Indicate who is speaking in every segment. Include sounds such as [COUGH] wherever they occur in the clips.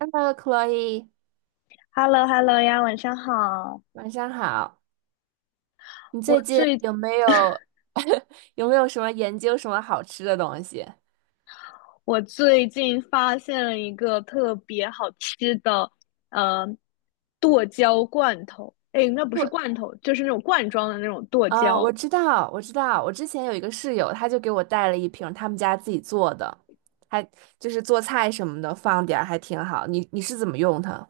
Speaker 1: Hello，Chloe，
Speaker 2: h e l l o h e l l o 呀，晚上好。
Speaker 1: 晚上好。你最
Speaker 2: 我
Speaker 1: 近
Speaker 2: 最
Speaker 1: [LAUGHS] 有没有什么研究什么好吃的东西？
Speaker 2: 我最近发现了一个特别好吃的，呃，剁椒罐头。哎，那不是
Speaker 1: 对，
Speaker 2: 罐头，就是那种罐装的那种剁
Speaker 1: 哦，我
Speaker 2: 椒。
Speaker 1: 知道，我知道，我之前有一个室友，他就给我带了一瓶他们家自己做的，还就是做菜什么的，放点儿还挺好。你是怎么用它？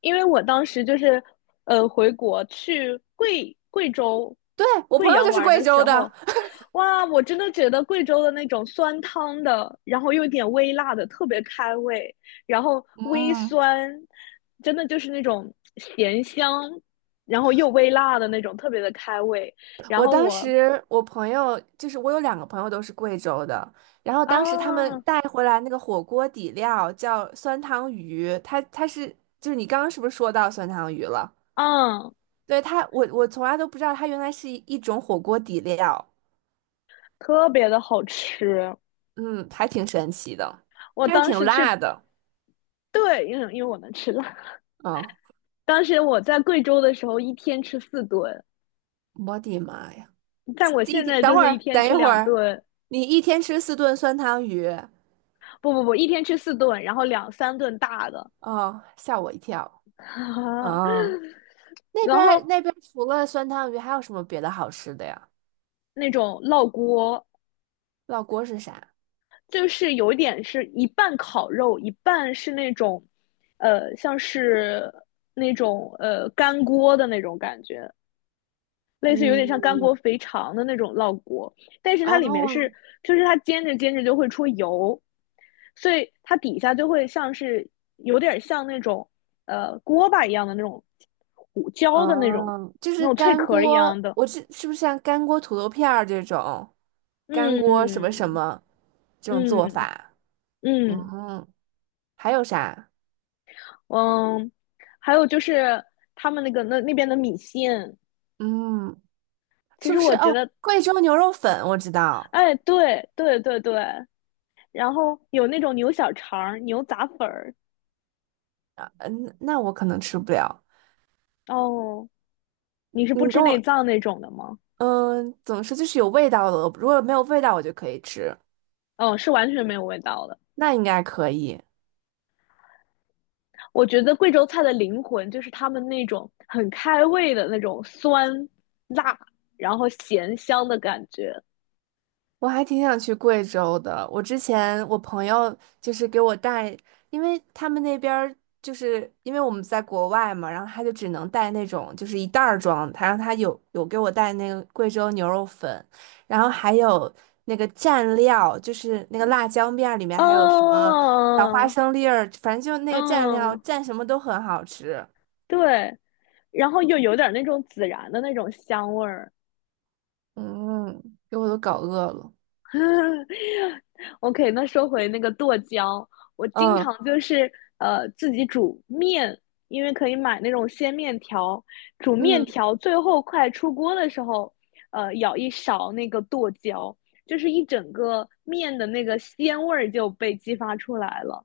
Speaker 2: 因为我当时就是回国去贵州
Speaker 1: 对，我朋
Speaker 2: 贵
Speaker 1: 友
Speaker 2: 阳
Speaker 1: 就是
Speaker 2: 玩
Speaker 1: 贵
Speaker 2: 的
Speaker 1: 州
Speaker 2: 时候，
Speaker 1: 的，
Speaker 2: 哇，我真的觉得贵州的那种酸汤的，然后又有点微辣的，特别开胃，然后
Speaker 1: [LAUGHS]
Speaker 2: 微
Speaker 1: 嗯，
Speaker 2: 酸，真的就是那种咸香，然后又微辣的那种，特别的开胃。然
Speaker 1: 我
Speaker 2: 后
Speaker 1: 当
Speaker 2: 我
Speaker 1: 时我有两个朋友都是贵州的，然后当时他们
Speaker 2: 啊，
Speaker 1: 带回来那个火锅底料叫酸汤鱼，它它是就是你刚刚是不是说到酸汤鱼了？
Speaker 2: 啊，
Speaker 1: 对它，我从来都不知道它原来是一种火锅底料，
Speaker 2: 特别的好吃。
Speaker 1: 嗯，还挺神奇的，
Speaker 2: 我
Speaker 1: 但是
Speaker 2: 当
Speaker 1: 挺
Speaker 2: 时去，
Speaker 1: 辣的，
Speaker 2: 对，因为我能吃辣，
Speaker 1: 嗯，
Speaker 2: 当时我在贵州的时候，一天吃四顿，
Speaker 1: 我的妈呀！
Speaker 2: 但我
Speaker 1: 这一
Speaker 2: 现
Speaker 1: 天，
Speaker 2: 在就是一天
Speaker 1: 等
Speaker 2: 吃
Speaker 1: 一会
Speaker 2: 两
Speaker 1: 儿，
Speaker 2: 顿，
Speaker 1: 你一天吃四顿酸汤鱼，
Speaker 2: 不不不，一天吃四顿，然后两三顿大的，
Speaker 1: 哦，吓我一跳。啊，
Speaker 2: [LAUGHS]
Speaker 1: 那
Speaker 2: 然
Speaker 1: 边儿
Speaker 2: 后
Speaker 1: 那边儿除了酸汤鱼，还有什么别的好吃的呀？
Speaker 2: 那种烙锅，
Speaker 1: 烙锅是啥？
Speaker 2: 就是有一点是一半烤肉，一半是那种，像是那种干锅的那种感觉，类似有点像干
Speaker 1: 嗯，
Speaker 2: 锅肥肠的那种烙锅，但是它里面
Speaker 1: 哦
Speaker 2: 是，就是它煎着煎着就会出油，所以它底下就会像是有点像那种锅巴一样的那种糊焦的那种
Speaker 1: 哦，就
Speaker 2: 那
Speaker 1: 是
Speaker 2: 种脆
Speaker 1: 干
Speaker 2: 壳一
Speaker 1: 锅，
Speaker 2: 样的，
Speaker 1: 是不是像干锅土豆片儿这种，干锅什么什
Speaker 2: 嗯。
Speaker 1: 么这种做
Speaker 2: 嗯
Speaker 1: 法？嗯
Speaker 2: 嗯
Speaker 1: 哼，还有啥？
Speaker 2: 嗯，还有就是他们那个那边的米线，
Speaker 1: 嗯，
Speaker 2: 其
Speaker 1: 是
Speaker 2: 实
Speaker 1: 不是？
Speaker 2: 我觉
Speaker 1: 哦，
Speaker 2: 得，
Speaker 1: 贵州牛肉粉我知道。
Speaker 2: 哎，对对对对，然后有那种牛小肠儿、牛杂粉儿，
Speaker 1: 嗯，那我可能吃不了。
Speaker 2: 哦。你是不
Speaker 1: 你
Speaker 2: 吃
Speaker 1: 跟
Speaker 2: 内
Speaker 1: 我，
Speaker 2: 脏那种的吗？
Speaker 1: 嗯，怎么说？就是有味道的，如果没有味道我就可以吃，
Speaker 2: 嗯，是完全没有味道的。
Speaker 1: 那应该可以。
Speaker 2: 我觉得贵州菜的灵魂就是他们那种很开胃的那种酸、辣，然后咸香的感觉。
Speaker 1: 我还挺想去贵州的。我之前我朋友就是给我带，因为他们那边儿就是因为我们在国外嘛，然后他就只能带那种就是一袋儿装，他让他有给我带那个贵州牛肉粉，然后还有那个蘸料，就是那个辣椒面儿里面还有什么小花
Speaker 2: 嗯。
Speaker 1: 生粒儿，反正就那个蘸料
Speaker 2: 嗯，
Speaker 1: 蘸什么都很好吃。
Speaker 2: 对，然后又有点那种孜然的那种香味儿。
Speaker 1: 嗯，给我都搞饿了。
Speaker 2: [LAUGHS] OK,那说回那个剁椒，我经
Speaker 1: 嗯
Speaker 2: 常就是自己煮面，因为可以买那种鲜面条，煮面
Speaker 1: 嗯。
Speaker 2: 条最后快出锅的时候，舀一勺那个剁椒，就是一整个面的那个鲜味儿就被激发出来了。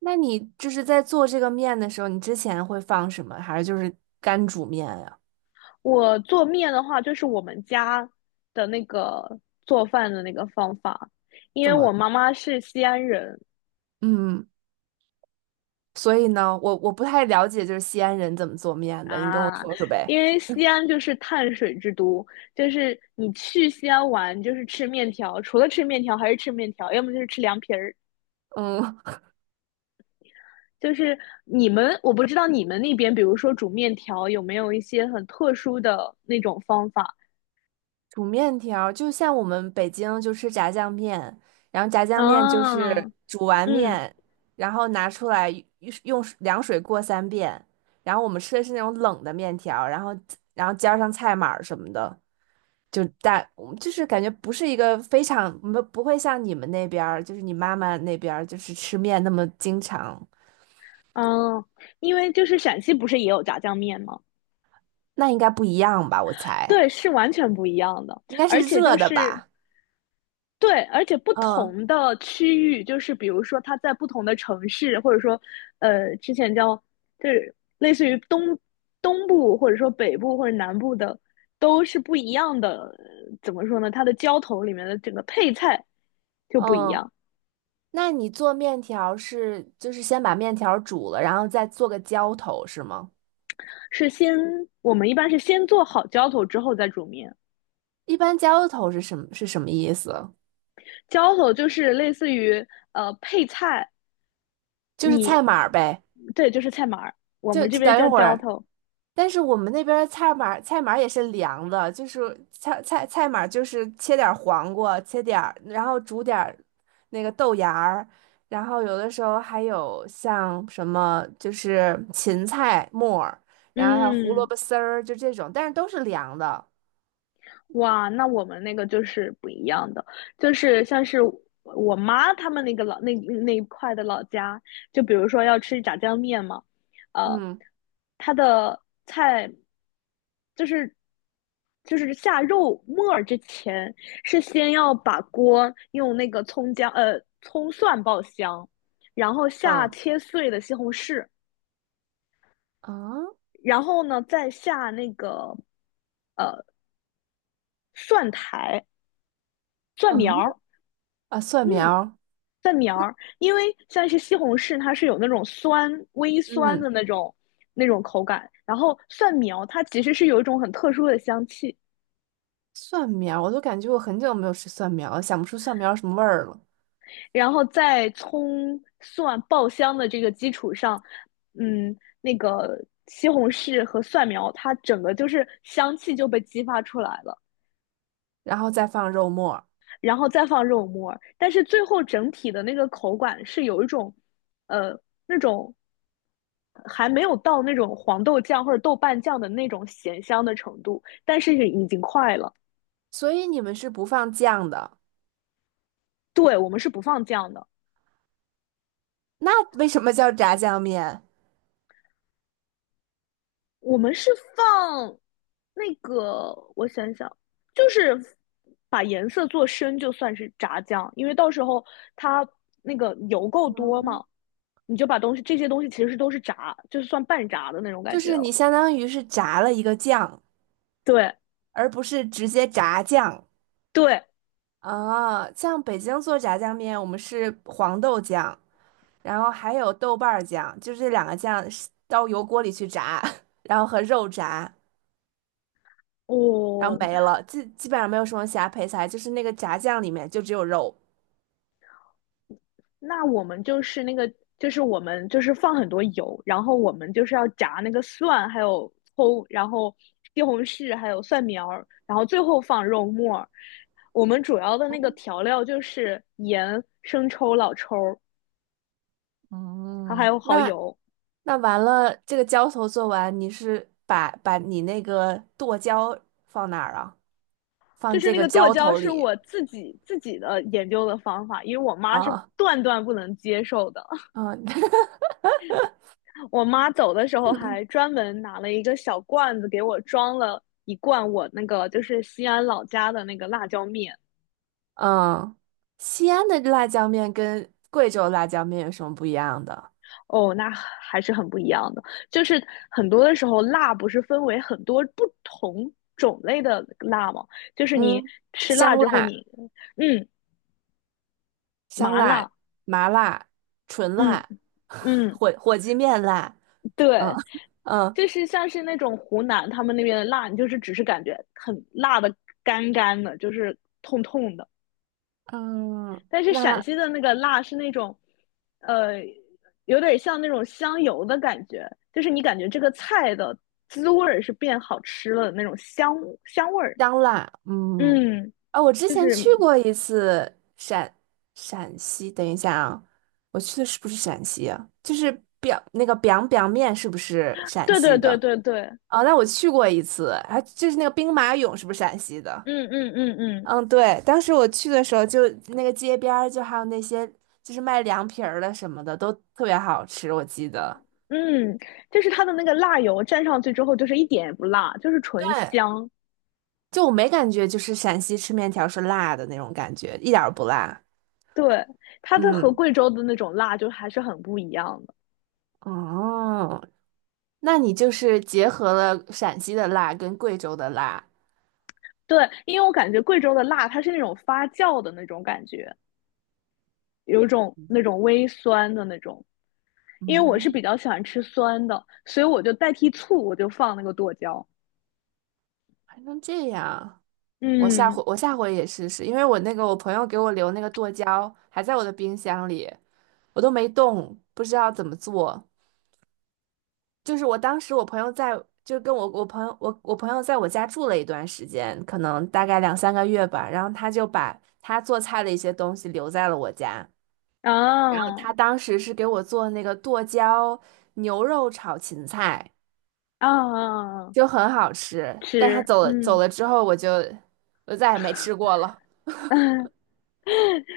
Speaker 1: 那你就是在做这个面的时候，你之前会放什么？还是就是干煮面呀？
Speaker 2: 我做面的话，就是我们家的那个做饭的那个方法，因为
Speaker 1: 怎
Speaker 2: 我
Speaker 1: 么？
Speaker 2: 妈妈是西安人。
Speaker 1: 嗯，所以呢，我不太了解，就是西安人怎么做面的，你跟我
Speaker 2: 啊，
Speaker 1: 说说呗。
Speaker 2: 因为西安就是碳水之都，就是你去西安玩就是吃面条，除了吃面条还是吃面条，要么就是吃凉皮儿。
Speaker 1: 嗯，
Speaker 2: 就是你们，我不知道你们那边，比如说煮面条有没有一些很特殊的那种方法
Speaker 1: [LAUGHS] 煮面条儿就像我们北京就吃炸酱面，然后炸酱面就
Speaker 2: 啊？
Speaker 1: 是煮完
Speaker 2: 嗯。
Speaker 1: 面，然后拿出来用用水凉水过三遍，然后我们吃的是那种冷的面条儿然后加上菜码儿什么的。就大，嗯就是感觉不是一个非常，不会像你们那边儿，就是你妈妈那边儿，就是吃面那么经常，
Speaker 2: 嗯，因为就是陕西不是也有炸酱面吗？
Speaker 1: 那应该不一样吧？我猜
Speaker 2: 对，是完全不一样的，
Speaker 1: 应该是
Speaker 2: 而且就
Speaker 1: 热的
Speaker 2: 是
Speaker 1: 吧？
Speaker 2: 对，而且不
Speaker 1: 嗯
Speaker 2: 同的区域，就是比如说它在不同的城市，或者说，之前叫就是类似于东部，或者说北部或者南部的，都是不一样的。怎么说呢？它的浇头里面的整个配菜就不一
Speaker 1: 嗯，
Speaker 2: 样。
Speaker 1: 那你做面条是就是先把面条煮了，然后再做个浇头是吗？
Speaker 2: 是先我们一般是先做好浇头之后再煮面。
Speaker 1: 一般浇头是什么意思？
Speaker 2: 浇头就是类似于配菜，
Speaker 1: 就是
Speaker 2: 你
Speaker 1: 菜码儿呗，
Speaker 2: 对，就是菜码儿，我
Speaker 1: 就
Speaker 2: 们这
Speaker 1: 就
Speaker 2: 边
Speaker 1: 等一
Speaker 2: 叫
Speaker 1: 会
Speaker 2: 浇
Speaker 1: 儿。
Speaker 2: 头。
Speaker 1: 但是我们那边儿菜码也是凉的，就是菜码就是切点儿黄瓜，切点儿，然后煮点儿那个豆芽儿，然后有的时候还有像什么就是芹菜末儿，然后还有胡萝
Speaker 2: 嗯。
Speaker 1: 卜丝儿，就这种，但是都是凉的。
Speaker 2: 哇，那我们那个就是不一样的，就是像是我妈他们那个老那那一块的老家，就比如说要吃炸酱面嘛，呃，
Speaker 1: 嗯
Speaker 2: 它的菜就是就是下肉末儿之前，是先要把锅用那个葱蒜爆香，然后下
Speaker 1: 嗯
Speaker 2: 切碎的西红柿，
Speaker 1: 嗯
Speaker 2: 然后呢再下那个蒜苔蒜
Speaker 1: 嗯。
Speaker 2: 苗儿，
Speaker 1: 啊，蒜
Speaker 2: 嗯，
Speaker 1: 苗儿。
Speaker 2: 蒜苗儿，因为像是西红柿，它是有那种酸、微酸
Speaker 1: 嗯，
Speaker 2: 的那种口感。然后蒜苗它其实是有一种很特殊的香气，
Speaker 1: 蒜苗儿我都感觉我很久没有吃蒜苗了，想不出蒜苗儿什么味儿了，
Speaker 2: 然后在葱蒜爆香的这个基础上，嗯，那个西红柿和蒜苗它整个就是香气就被激发出来了，
Speaker 1: 然后再放肉末儿。
Speaker 2: 然后再放肉末儿。但是最后整体的那个口感是有一种，呃，那种还没有到那种黄豆酱或者豆瓣酱的那种咸香的程度，但是已经快了。
Speaker 1: 所以你们是不放酱的。
Speaker 2: 对，我们是不放酱的。
Speaker 1: 那为什么叫炸酱面？
Speaker 2: 我们是放那个，我想想，就是把颜色做深，就算是炸酱，因为到时候它那个油够多嘛，你就把这些东西其实都是炸，就是算半炸的那种
Speaker 1: 就
Speaker 2: 感觉
Speaker 1: 是你
Speaker 2: 了。
Speaker 1: 相当于是炸了一个酱，
Speaker 2: 对
Speaker 1: 而不是直接炸酱
Speaker 2: 对，
Speaker 1: 啊。像北京做炸酱面，我们是黄豆酱，然后还有豆瓣儿酱，就是这两个酱是到油锅里去炸，[LAUGHS] 然后和肉炸，然后
Speaker 2: 哦，
Speaker 1: 没了，基本上没有什么其他配菜，就是那个炸酱里面就只有肉。
Speaker 2: 那我们就是那个，就是我们就是放很多油，然后我们就是要炸那个蒜，还有葱，然后西红柿，还有蒜苗，然后最后放肉末。我们主要的那个调料就是盐、生抽、老抽儿，还有蚝
Speaker 1: 那
Speaker 2: 油。
Speaker 1: 那完了，这个浇头做完，你是把你那个剁椒放哪儿啊？放
Speaker 2: 就是
Speaker 1: 这
Speaker 2: 那
Speaker 1: 个
Speaker 2: 个剁
Speaker 1: 浇
Speaker 2: 椒
Speaker 1: 头
Speaker 2: 是
Speaker 1: 里。
Speaker 2: 我自己研究的方法，因为我妈是
Speaker 1: 啊，
Speaker 2: 断断不能接受的。
Speaker 1: 嗯 [LAUGHS]
Speaker 2: 我妈走的时候还专门拿了一个小罐子给我装了一罐我那个就是西安老家的那个辣椒面。
Speaker 1: 嗯，西安的辣椒面跟贵州辣椒面有什么不一样的？
Speaker 2: 哦，那还是很不一样的。就是很多的时候，辣不是分为很多不同种类的辣吗？就是你
Speaker 1: 嗯，
Speaker 2: 吃辣
Speaker 1: 香
Speaker 2: 之后
Speaker 1: 辣、
Speaker 2: 你，嗯，
Speaker 1: 香
Speaker 2: 麻
Speaker 1: 辣、
Speaker 2: 辣，
Speaker 1: 麻辣、纯
Speaker 2: 嗯。
Speaker 1: 辣、[LAUGHS]
Speaker 2: 嗯，
Speaker 1: 火鸡面辣，嗯
Speaker 2: 对，
Speaker 1: 嗯
Speaker 2: 就是像是那种湖南他们那边的辣，你就是只是感觉很辣的干干的，就是痛痛的。
Speaker 1: 嗯，
Speaker 2: 但是陕
Speaker 1: 那
Speaker 2: 西的那个辣是那种，呃，有点像那种香油的感觉，就是你感觉这个菜的滋味儿是变好吃了的那种香味儿。
Speaker 1: 香辣，嗯。
Speaker 2: 嗯，
Speaker 1: 啊，我之
Speaker 2: 就
Speaker 1: 前
Speaker 2: 是
Speaker 1: 去过一次陕西，等一下啊，我去的是不是陕西啊？就是表那个 biang biang 面是不是陕
Speaker 2: 对对
Speaker 1: 西的？
Speaker 2: 对对对，
Speaker 1: 哦，那我去过一次，还就是那个兵马俑，是不是陕西的？
Speaker 2: 嗯。嗯嗯嗯，
Speaker 1: 嗯，对，当时我去的时候就，那个街边儿就还有那些就是卖凉皮儿的什么的，都特别好吃，我记得。
Speaker 2: 嗯，就是它的那个辣油蘸上去之后，就是一点也不辣，就是纯
Speaker 1: 对，
Speaker 2: 香。
Speaker 1: 就我没感觉就是陕西吃面条是辣的那种感觉，一点儿不辣。
Speaker 2: 对，它的和
Speaker 1: 嗯，
Speaker 2: 贵州的那种辣就还是很不一样的。
Speaker 1: 哦，那你就是结合了陕西的辣跟贵州的辣，
Speaker 2: 对，因为我感觉贵州的辣它是那种发酵的那种感觉，有种那种微酸的那种。因为我是比较喜欢吃酸的，所以我就代替醋，我就放那个剁椒。
Speaker 1: 还能这样。我下
Speaker 2: 嗯，
Speaker 1: 回我下回也试试，因为我那个我朋友给我留那个剁椒还在我的冰箱里，我都没动，不知道怎么做。就是我当时我朋友在，就跟我我朋友我我朋友在我家住了一段时间，可能大概两三个月吧，然后他就把他做菜的一些东西留在了我家，然后
Speaker 2: 啊，
Speaker 1: 他当时是给我做那个剁椒牛肉炒芹菜，
Speaker 2: 啊，
Speaker 1: 就很好吃，但他
Speaker 2: 吃，
Speaker 1: 走了走
Speaker 2: 嗯。
Speaker 1: 了之后，我再也没吃过了，
Speaker 2: [LAUGHS]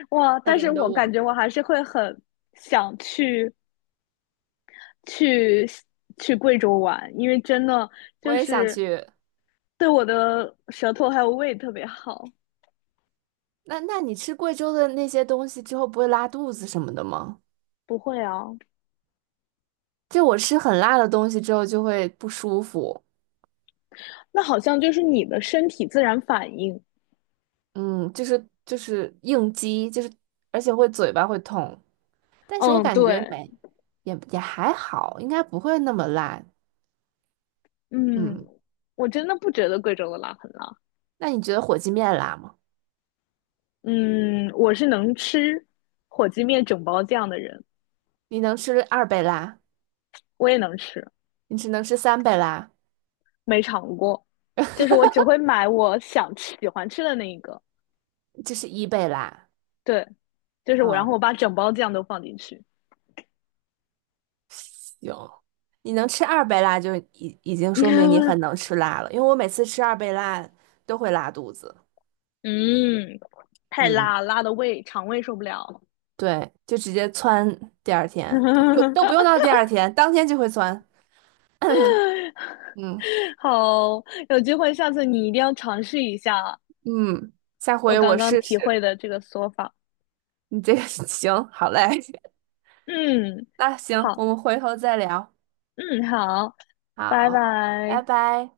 Speaker 2: 哇！
Speaker 1: 可
Speaker 2: 但是
Speaker 1: 怜的
Speaker 2: 我感
Speaker 1: 我。
Speaker 2: 觉我还是会很想去去贵州玩，因为真的
Speaker 1: 我
Speaker 2: 就
Speaker 1: 也想
Speaker 2: 是
Speaker 1: 去。
Speaker 2: 对我的舌头还有胃特别好。
Speaker 1: 那你吃贵州的那些东西之后，不会拉肚子什么的吗？
Speaker 2: 不会啊，
Speaker 1: 就我吃很辣的东西之后就会不舒服，
Speaker 2: 那好像就是你的身体自然反应。
Speaker 1: 嗯，就是应激，就是而且会嘴巴会痛。但是我
Speaker 2: 嗯，
Speaker 1: 感觉
Speaker 2: 对，
Speaker 1: 没，也还好，应该不会那么辣。
Speaker 2: 嗯，
Speaker 1: 嗯，
Speaker 2: 我真的不觉得贵州的辣很辣。
Speaker 1: 那你觉得火鸡面辣吗？
Speaker 2: 嗯，我是能吃火鸡面整包酱的人，
Speaker 1: 你能吃二倍辣？
Speaker 2: 我也能吃，
Speaker 1: 你只能吃三倍辣，
Speaker 2: 没尝过，就是我只
Speaker 1: [LAUGHS]
Speaker 2: 会买我想吃喜欢吃的那一个。
Speaker 1: 就是一倍辣。
Speaker 2: 对，就是我，然后
Speaker 1: 嗯，
Speaker 2: 我把整包酱都放进去。
Speaker 1: 行，你能吃二倍辣就已经说明你很能
Speaker 2: [LAUGHS]
Speaker 1: 吃辣了，因为我每次吃二倍辣都会拉肚子。
Speaker 2: 嗯，太
Speaker 1: 嗯，
Speaker 2: 辣，辣的肠胃受不了。
Speaker 1: 对，就直接窜第二天，都不用
Speaker 2: [LAUGHS]
Speaker 1: 到第二天，当天就会窜。[CLEARS THROAT] 嗯
Speaker 2: 好，有机会下次你一定要尝试一下
Speaker 1: 嗯，下
Speaker 2: 我
Speaker 1: 回
Speaker 2: 刚
Speaker 1: 我
Speaker 2: 刚
Speaker 1: 试
Speaker 2: 体
Speaker 1: 试。
Speaker 2: 会的这个说法。
Speaker 1: 你这个 [LAUGHS] 行，好嘞，
Speaker 2: 嗯，
Speaker 1: [LAUGHS] 那行，
Speaker 2: 好，
Speaker 1: 我们回头再聊。
Speaker 2: 嗯，好，拜
Speaker 1: 好，拜
Speaker 2: 拜。
Speaker 1: 拜。